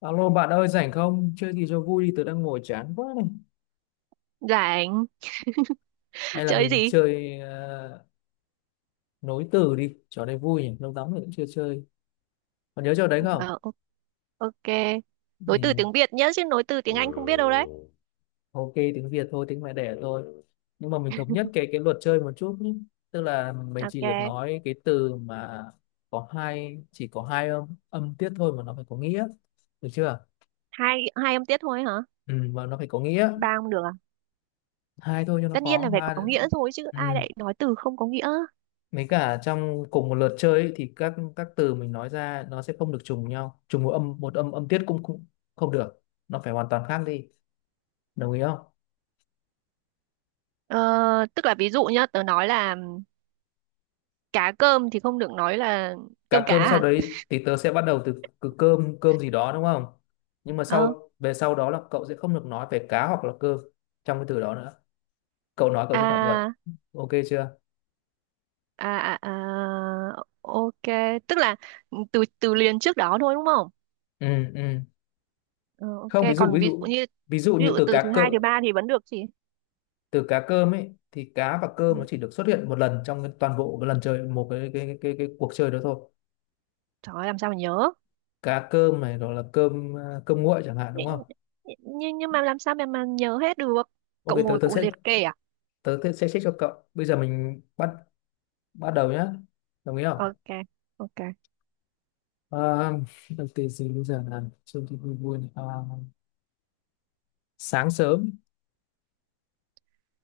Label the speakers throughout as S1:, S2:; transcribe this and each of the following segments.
S1: Alo bạn ơi, rảnh không? Chơi gì cho vui đi, tớ đang ngồi chán quá này.
S2: Rảnh.
S1: Hay là
S2: Chơi
S1: mình
S2: gì?
S1: chơi nối từ đi, trò này vui nhỉ, lâu lắm rồi cũng chưa chơi. Còn nhớ trò đấy không?
S2: Ờ, o- OK. Nối từ
S1: Ừ.
S2: tiếng Việt nhé, chứ nối từ tiếng Anh không biết đâu đấy.
S1: Ok, tiếng Việt thôi, tiếng mẹ đẻ thôi. Nhưng mà mình thống nhất cái luật chơi một chút nhé. Tức là mình chỉ được
S2: OK.
S1: nói cái từ mà có hai chỉ có hai âm âm tiết thôi mà nó phải có nghĩa. Được chưa?
S2: Hai hai âm tiết thôi hả?
S1: Ừ, mà nó phải có nghĩa.
S2: Ba không được à?
S1: Hai thôi cho nó
S2: Tất nhiên là
S1: khó,
S2: phải
S1: ba.
S2: có nghĩa rồi chứ ai
S1: Ừ.
S2: lại nói từ không có nghĩa.
S1: Mấy cả trong cùng một lượt chơi ấy, thì các từ mình nói ra nó sẽ không được trùng nhau, trùng một âm âm tiết cũng cũng không được, nó phải hoàn toàn khác đi, đồng ý không?
S2: Ờ, tức là ví dụ nhá, tớ nói là cá cơm thì không được nói là cơm
S1: Cá
S2: cá
S1: cơm, sau
S2: à?
S1: đấy thì tớ sẽ bắt đầu từ, từ cơm cơm gì đó đúng không? Nhưng mà
S2: Ờ.
S1: về sau đó là cậu sẽ không được nói về cá hoặc là cơm trong cái từ đó nữa, cậu nói cậu sẽ phạm luật,
S2: À,
S1: ok chưa?
S2: à, à, à, OK. Tức là từ từ liền trước đó thôi đúng không?
S1: Ừ. ừ
S2: Ờ,
S1: không,
S2: OK.
S1: ví dụ,
S2: Còn
S1: ví
S2: ví dụ
S1: dụ
S2: như
S1: ví dụ
S2: ví
S1: như
S2: dụ
S1: từ
S2: từ thứ
S1: cá cơm,
S2: hai, thứ ba thì vẫn được chị.
S1: từ cá cơm ấy thì cá và
S2: Ừ.
S1: cơm nó chỉ được xuất hiện một lần trong cái toàn bộ cái lần chơi một cái cuộc chơi đó thôi.
S2: Trời ơi, làm sao mà nhớ.
S1: Cá cơm này rồi là cơm à, cơm nguội chẳng hạn đúng
S2: nhưng
S1: không?
S2: nhưng mà làm sao mà nhớ hết được.
S1: Ok,
S2: Cậu ngồi cậu liệt kê à?
S1: tớ tớ sẽ check cho cậu, bây giờ mình bắt bắt đầu nhá, đồng ý không?
S2: OK, OK.
S1: à, đầu tiên gì bây giờ là trông thì vui vui này. Sáng sớm,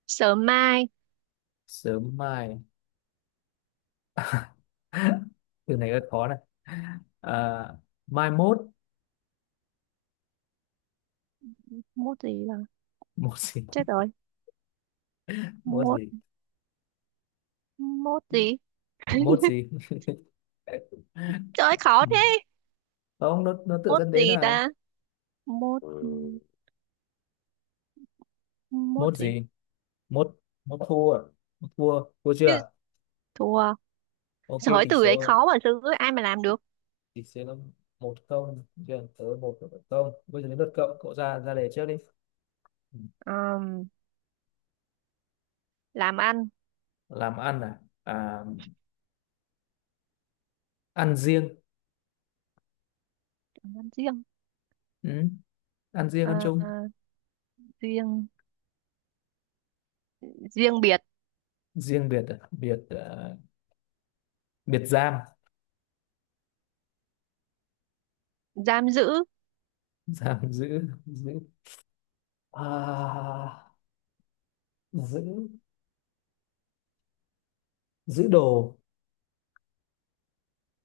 S2: Sớm mai
S1: sớm mai, từ này rất khó này. à, mai mốt,
S2: mốt gì là
S1: mốt gì?
S2: chết rồi.
S1: Mốt
S2: mốt
S1: gì?
S2: mốt gì?
S1: Mốt gì?
S2: Trời ơi, khó thế.
S1: Không, nó tự
S2: Mốt
S1: dẫn
S2: gì
S1: đến
S2: ta?
S1: là
S2: Mốt mốt
S1: mốt
S2: gì?
S1: gì, mốt, mốt thua, mốt thua, thua
S2: Cái
S1: chưa?
S2: thua.
S1: Ok,
S2: Giỏi,
S1: tỷ
S2: từ đấy
S1: số
S2: khó mà sư ai mà làm được.
S1: thì sẽ là một không, chuyển tới một không, bây giờ đến lượt cậu cậu ra ra đề trước đi.
S2: Ờm, làm ăn.
S1: Làm ăn ăn riêng.
S2: Làm ăn riêng.
S1: Ừ. Ăn riêng ăn
S2: Ờ, ờ,
S1: chung,
S2: Riêng, riêng biệt.
S1: riêng biệt à? Biệt à, biệt giam.
S2: Giam giữ
S1: Giam giữ, giữ à, giữ, giữ đồ,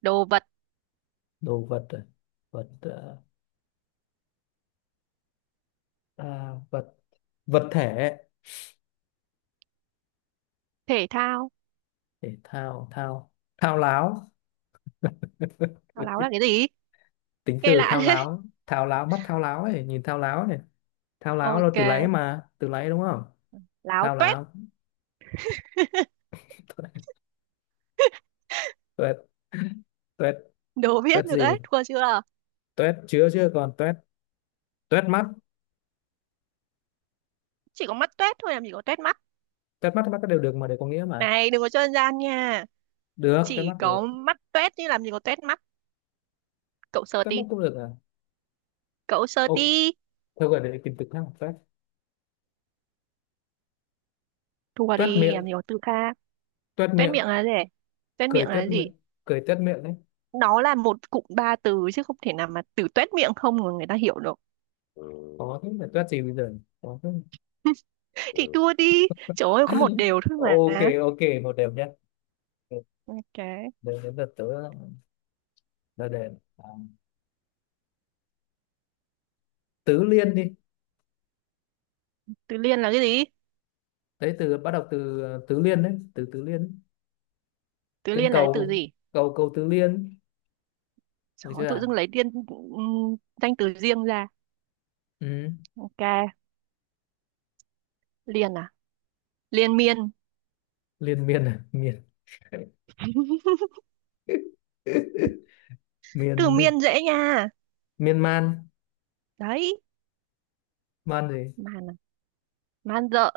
S2: đồ vật
S1: đồ vật à? Vật à, à, vật, vật thể,
S2: thể thao.
S1: thể thao, thao, thao láo.
S2: Thao láo là cái gì?
S1: Tính
S2: Nghe
S1: từ
S2: lạ
S1: thao
S2: thế.
S1: láo, thao láo mắt, thao láo ấy, nhìn thao láo này, thao láo là
S2: OK,
S1: từ láy mà, từ láy đúng không?
S2: láo
S1: Thao
S2: toét.
S1: láo, tuét, tuét,
S2: Đố biết
S1: tuét
S2: được
S1: gì nhỉ?
S2: đấy, thua chưa?
S1: Tuét chứa, chứ còn tuét, tuét mắt,
S2: Chỉ có mắt tuét thôi, làm gì có tuét mắt.
S1: tuét mắt, mắt đều được mà, đều có nghĩa mà,
S2: Này, đừng có chơi gian nha.
S1: được tuét
S2: Chỉ
S1: mắt
S2: có
S1: được,
S2: mắt tuét chứ làm gì có tuét mắt. Cậu sờ
S1: tuét mắt
S2: đi.
S1: cũng được à?
S2: Cậu sờ
S1: Ô,
S2: đi.
S1: thôi gọi để tìm từ khác mà, tuét,
S2: Thua
S1: tuét
S2: đi,
S1: miệng,
S2: làm gì có từ khác.
S1: tuét
S2: Tuét
S1: miệng,
S2: miệng là gì? Tuét
S1: cười
S2: miệng
S1: tuét
S2: là
S1: miệng,
S2: gì?
S1: cười tuét miệng đấy.
S2: Nó là một cụm ba từ chứ không thể nào mà từ tuét miệng không mà người ta hiểu được.
S1: Ừ, có thế là tuét gì bây giờ nhỉ? Có thế.
S2: Thì
S1: Ừ.
S2: thua đi. Trời ơi, có một đều thôi
S1: Ok,
S2: mà.
S1: ok, một đều nhé.
S2: OK.
S1: Đến đến lượt tớ ra đề. à, tứ liên đi.
S2: Từ liên là cái gì?
S1: Đấy, từ bắt đầu từ tứ liên đấy, từ tứ liên,
S2: Từ
S1: tên
S2: liên là cái từ
S1: cầu,
S2: gì?
S1: cầu, cầu tứ liên, được
S2: Trời ơi,
S1: chưa
S2: tự dưng
S1: ạ?
S2: lấy liên danh từ riêng ra.
S1: Ừ.
S2: OK, liên à? Liên miên.
S1: Liên miên à, miên.
S2: Từ
S1: Miên,
S2: miên dễ nha.
S1: miên man,
S2: Đấy,
S1: man gì,
S2: man à, man rợ.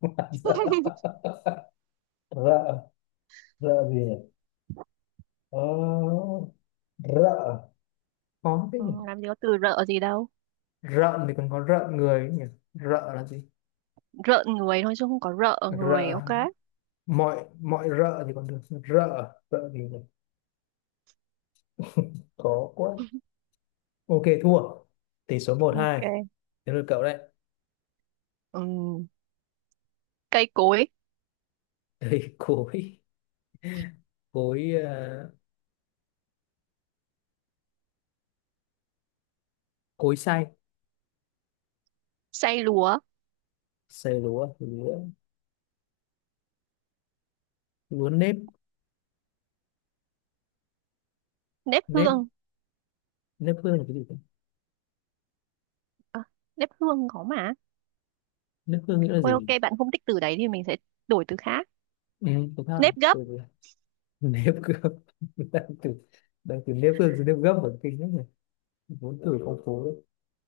S1: man rợ, rợ, rợ gì nhỉ? ờ, rợ, khó thế
S2: Ừ,
S1: nhỉ,
S2: làm gì có từ rợ gì đâu.
S1: rợn thì còn có rợn người ấy nhỉ, rợ là gì,
S2: Rợn người thôi chứ không có rợ người.
S1: rợ,
S2: OK,
S1: mọi, mọi rợ thì còn được, rợ, rợ gì nhỉ, khó quá, ok thua, tỷ số một hai,
S2: OK.
S1: đến lượt cậu đấy.
S2: Ừm, Cây cối
S1: Đây, cối, cối à, cối xay,
S2: xay lúa
S1: xay lúa, lúa, lúa nếp,
S2: nếp
S1: nếp,
S2: hương.
S1: nếp hương là cái gì cơ?
S2: À, nếp hương có mà.
S1: Nước hương nghĩa là
S2: Thôi OK,
S1: gì?
S2: bạn không thích từ đấy thì mình sẽ đổi từ khác.
S1: Ừ, đúng không
S2: Nếp gấp.
S1: từ, nếp gấp. Đang từ, đang từ nếp hương từ nếp gấp ở kinh lắm này, vốn từ phong phú đấy.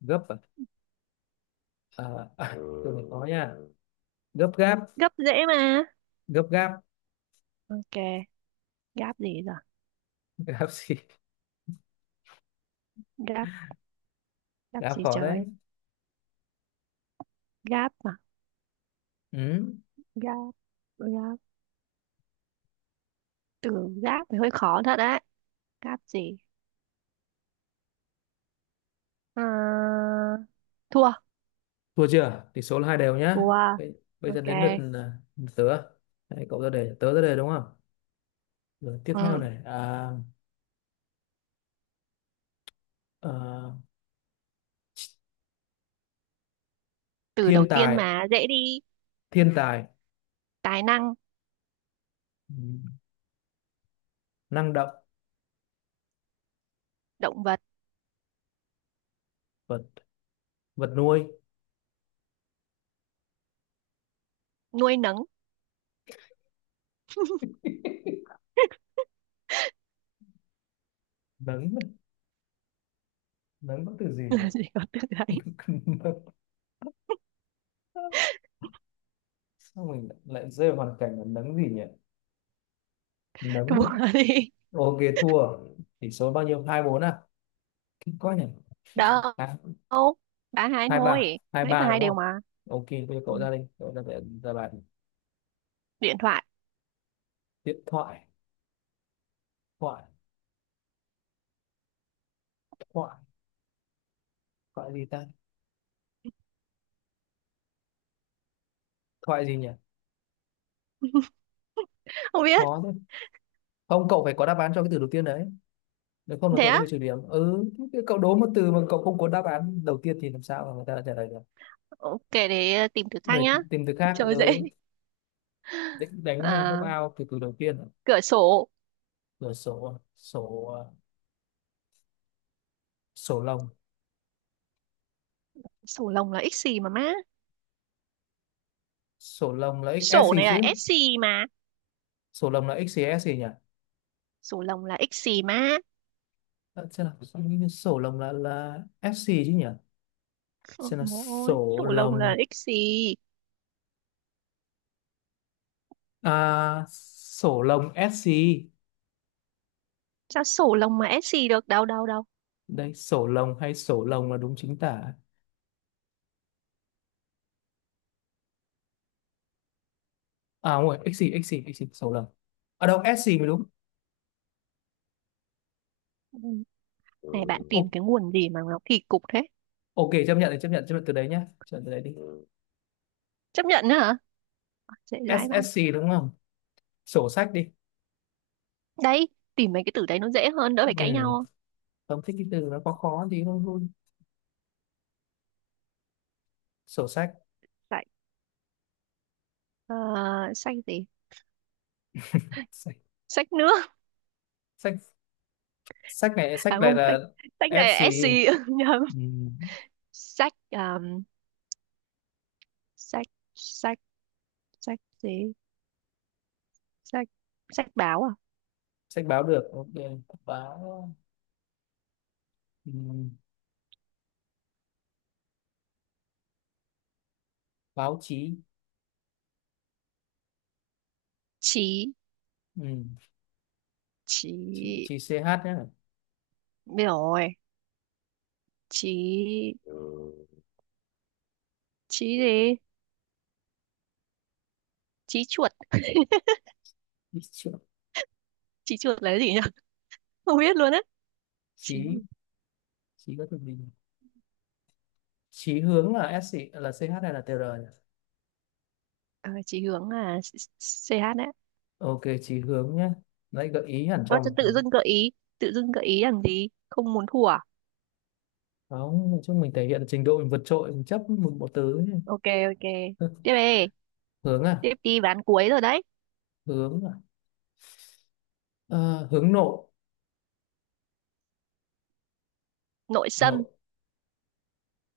S1: Gấp à, à từ này khó nha. Gấp gáp,
S2: Gấp dễ mà.
S1: gấp gáp,
S2: OK, gáp gì giờ?
S1: gáp gì,
S2: Gáp, gáp
S1: gáp
S2: gì
S1: khó đấy.
S2: trời. Gáp mà.
S1: Ừ.
S2: Gáp, gáp, từ gáp thì hơi khó thật đấy. Gáp gì? À, thua.
S1: Thua chưa, tỷ số là hai đều nhá.
S2: Wow,
S1: bây, bây giờ đến lượt
S2: OK.
S1: lượt tớ. Đấy, cậu ra đề tớ ra đề đúng không, rồi tiếp theo
S2: Ừ.
S1: này à,
S2: Từ
S1: thiên
S2: đầu tiên
S1: tài,
S2: mà dễ đi.
S1: thiên tài.
S2: Tài năng,
S1: Ừ, năng động,
S2: động vật,
S1: vật, vật nuôi,
S2: nuôi nấng.
S1: nấng, nấng có từ gì nhỉ?
S2: là gì có từ đấy.
S1: Sao mình lại rơi vào hoàn cảnh là nấng gì nhỉ, nấng,
S2: Thua đi.
S1: ok thua, tỷ số bao nhiêu, hai bốn à, kinh quá nhỉ.
S2: Đâu?
S1: à,
S2: Ba hai
S1: hai ba,
S2: thôi.
S1: hai
S2: Nãy
S1: ba
S2: ba hai
S1: đúng
S2: đều
S1: không?
S2: mà.
S1: Ok, bây giờ
S2: Ừ.
S1: cậu ra đi, cậu ra để ra bàn.
S2: Điện thoại.
S1: Điện thoại, thoại, thoại, thoại gì ta, thoại gì nhỉ,
S2: Không biết.
S1: khó thế, không cậu phải có đáp án cho cái từ đầu tiên đấy, nếu không là
S2: Thế
S1: cậu sẽ
S2: á?
S1: bị trừ điểm, ừ thế cậu đố một từ mà cậu không có đáp án đầu tiên thì làm sao mà người ta trả lời được.
S2: OK, để tìm thử khác
S1: Rồi
S2: nhá.
S1: tìm từ khác,
S2: Trời, dễ.
S1: ừ định đánh knock
S2: À,
S1: out từ từ đầu tiên à?
S2: cửa sổ.
S1: Rồi, sổ à? Sổ à, sổ lồng,
S2: Sổ lồng là x gì mà má?
S1: sổ lồng là XS
S2: Sổ
S1: gì
S2: này là
S1: chứ,
S2: s gì mà.
S1: sổ lồng là X gì S gì nhỉ?
S2: Sổ lồng là x gì má.
S1: Xem nào, sao nghĩ sổ lồng là S gì chứ nhỉ, xem nào
S2: Ôi,
S1: sổ
S2: sổ lồng là
S1: lồng.
S2: x gì?
S1: Sổ lồng S gì.
S2: Sao sổ lồng mà s gì được? Đâu, đâu, đâu.
S1: Đây, sổ lồng hay sổ lồng là đúng chính tả, à không rồi X gì X gì X gì sổ lồng ở đâu S gì mới đúng. Ừ,
S2: Này bạn tìm
S1: O-
S2: cái nguồn gì mà nó kỳ cục thế?
S1: ok chấp nhận thì chấp nhận, chấp nhận từ đấy nhá, chấp nhận từ đấy đi. Ừ.
S2: Chấp nhận nữa hả? Dễ dãi vãi.
S1: SSC đúng không, sổ sách đi.
S2: Đấy, tìm mấy cái từ đấy nó dễ hơn, đỡ phải
S1: Ừ.
S2: cãi nhau.
S1: Không thích cái từ nó có khó khó thì không vui. Sổ sách,
S2: Sách, ờ, sách gì?
S1: sách,
S2: Sách nước.
S1: sách. Sách này sách
S2: À
S1: này
S2: không, sách,
S1: là
S2: sách này là
S1: SC.
S2: SC. Nhầm.
S1: Ừ.
S2: Sách, um, sách, sách, Sách gì? Sách, sách báo à?
S1: Sách báo được ok, báo. Ừ. Báo chí.
S2: Chí,
S1: Ừ. Chí,
S2: chí,
S1: chí CH nhé.
S2: biết rồi. Chí,
S1: Ừ.
S2: chí gì? Chí chuột.
S1: Ý chữ-
S2: Chí chuột là cái gì nhỉ? Không biết luôn á. Chí,
S1: chí, chí có từ gì nhỉ? Chí hướng là ét gì, là CH hay là TR nhỉ?
S2: ờ, chí hướng à? CH đấy.
S1: Ok chí hướng nhé, lấy gợi ý hẳn
S2: Ơ,
S1: cho
S2: chứ
S1: một
S2: tự
S1: thứ.
S2: dưng gợi ý, tự dưng gợi ý làm gì? Không muốn thua à?
S1: Không, nói chung mình thể hiện trình độ mình vượt trội, mình chấp một một từ ấy.
S2: OK, OK. Tiếp đi,
S1: Hướng à,
S2: tiếp đi ván cuối rồi đấy.
S1: hướng à, Ờ, hướng nội,
S2: Nội xâm.
S1: nội,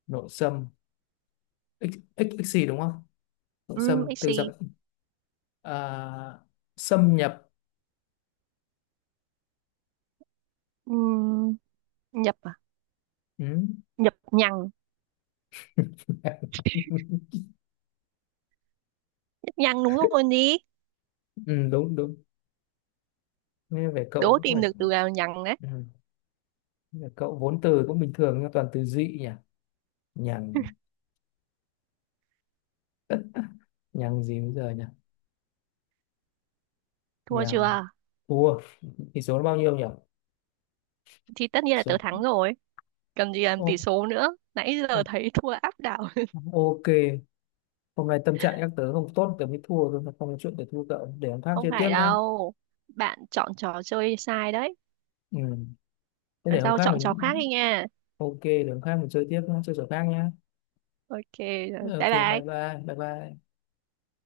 S1: nội xâm, x, x gì đúng không, nội
S2: Ừ,
S1: xâm
S2: ích
S1: từ dập,
S2: xì.
S1: à, xâm nhập.
S2: Ừ, nhập à?
S1: Ừ.
S2: Nhập nhằng. Nhập nhằng đúng rồi đi.
S1: Ừ, đúng, đúng, nghe về cậu
S2: Đố
S1: cũng
S2: tìm
S1: phải.
S2: được từ nào nhằng đấy.
S1: Ừ. Về cậu vốn từ cũng bình thường nhưng toàn từ dị nhỉ, nhằng, nhằng gì bây giờ nhỉ,
S2: Thua
S1: nhằng
S2: chưa?
S1: thua, tỷ số nó bao nhiêu nhỉ.
S2: Thì tất nhiên là
S1: Số-
S2: tớ thắng rồi. Cần gì làm tỷ
S1: ô,
S2: số nữa. Nãy giờ
S1: ô,
S2: thấy thua áp đảo.
S1: ok, hôm nay tâm trạng các tớ không tốt tớ mới thua thôi, không có chuyện để thua cậu, để hôm khác
S2: Không
S1: chơi tiếp
S2: phải
S1: nhá.
S2: đâu. Bạn chọn trò chơi sai đấy.
S1: Ừ. Thế để
S2: Lần
S1: hôm
S2: sau
S1: khác
S2: chọn trò
S1: mình,
S2: khác đi nha.
S1: ok để hôm khác mình chơi tiếp nhá, chơi trò khác nhá,
S2: OK, rồi.
S1: ok
S2: Bye
S1: bye
S2: bye.
S1: bye bye bye.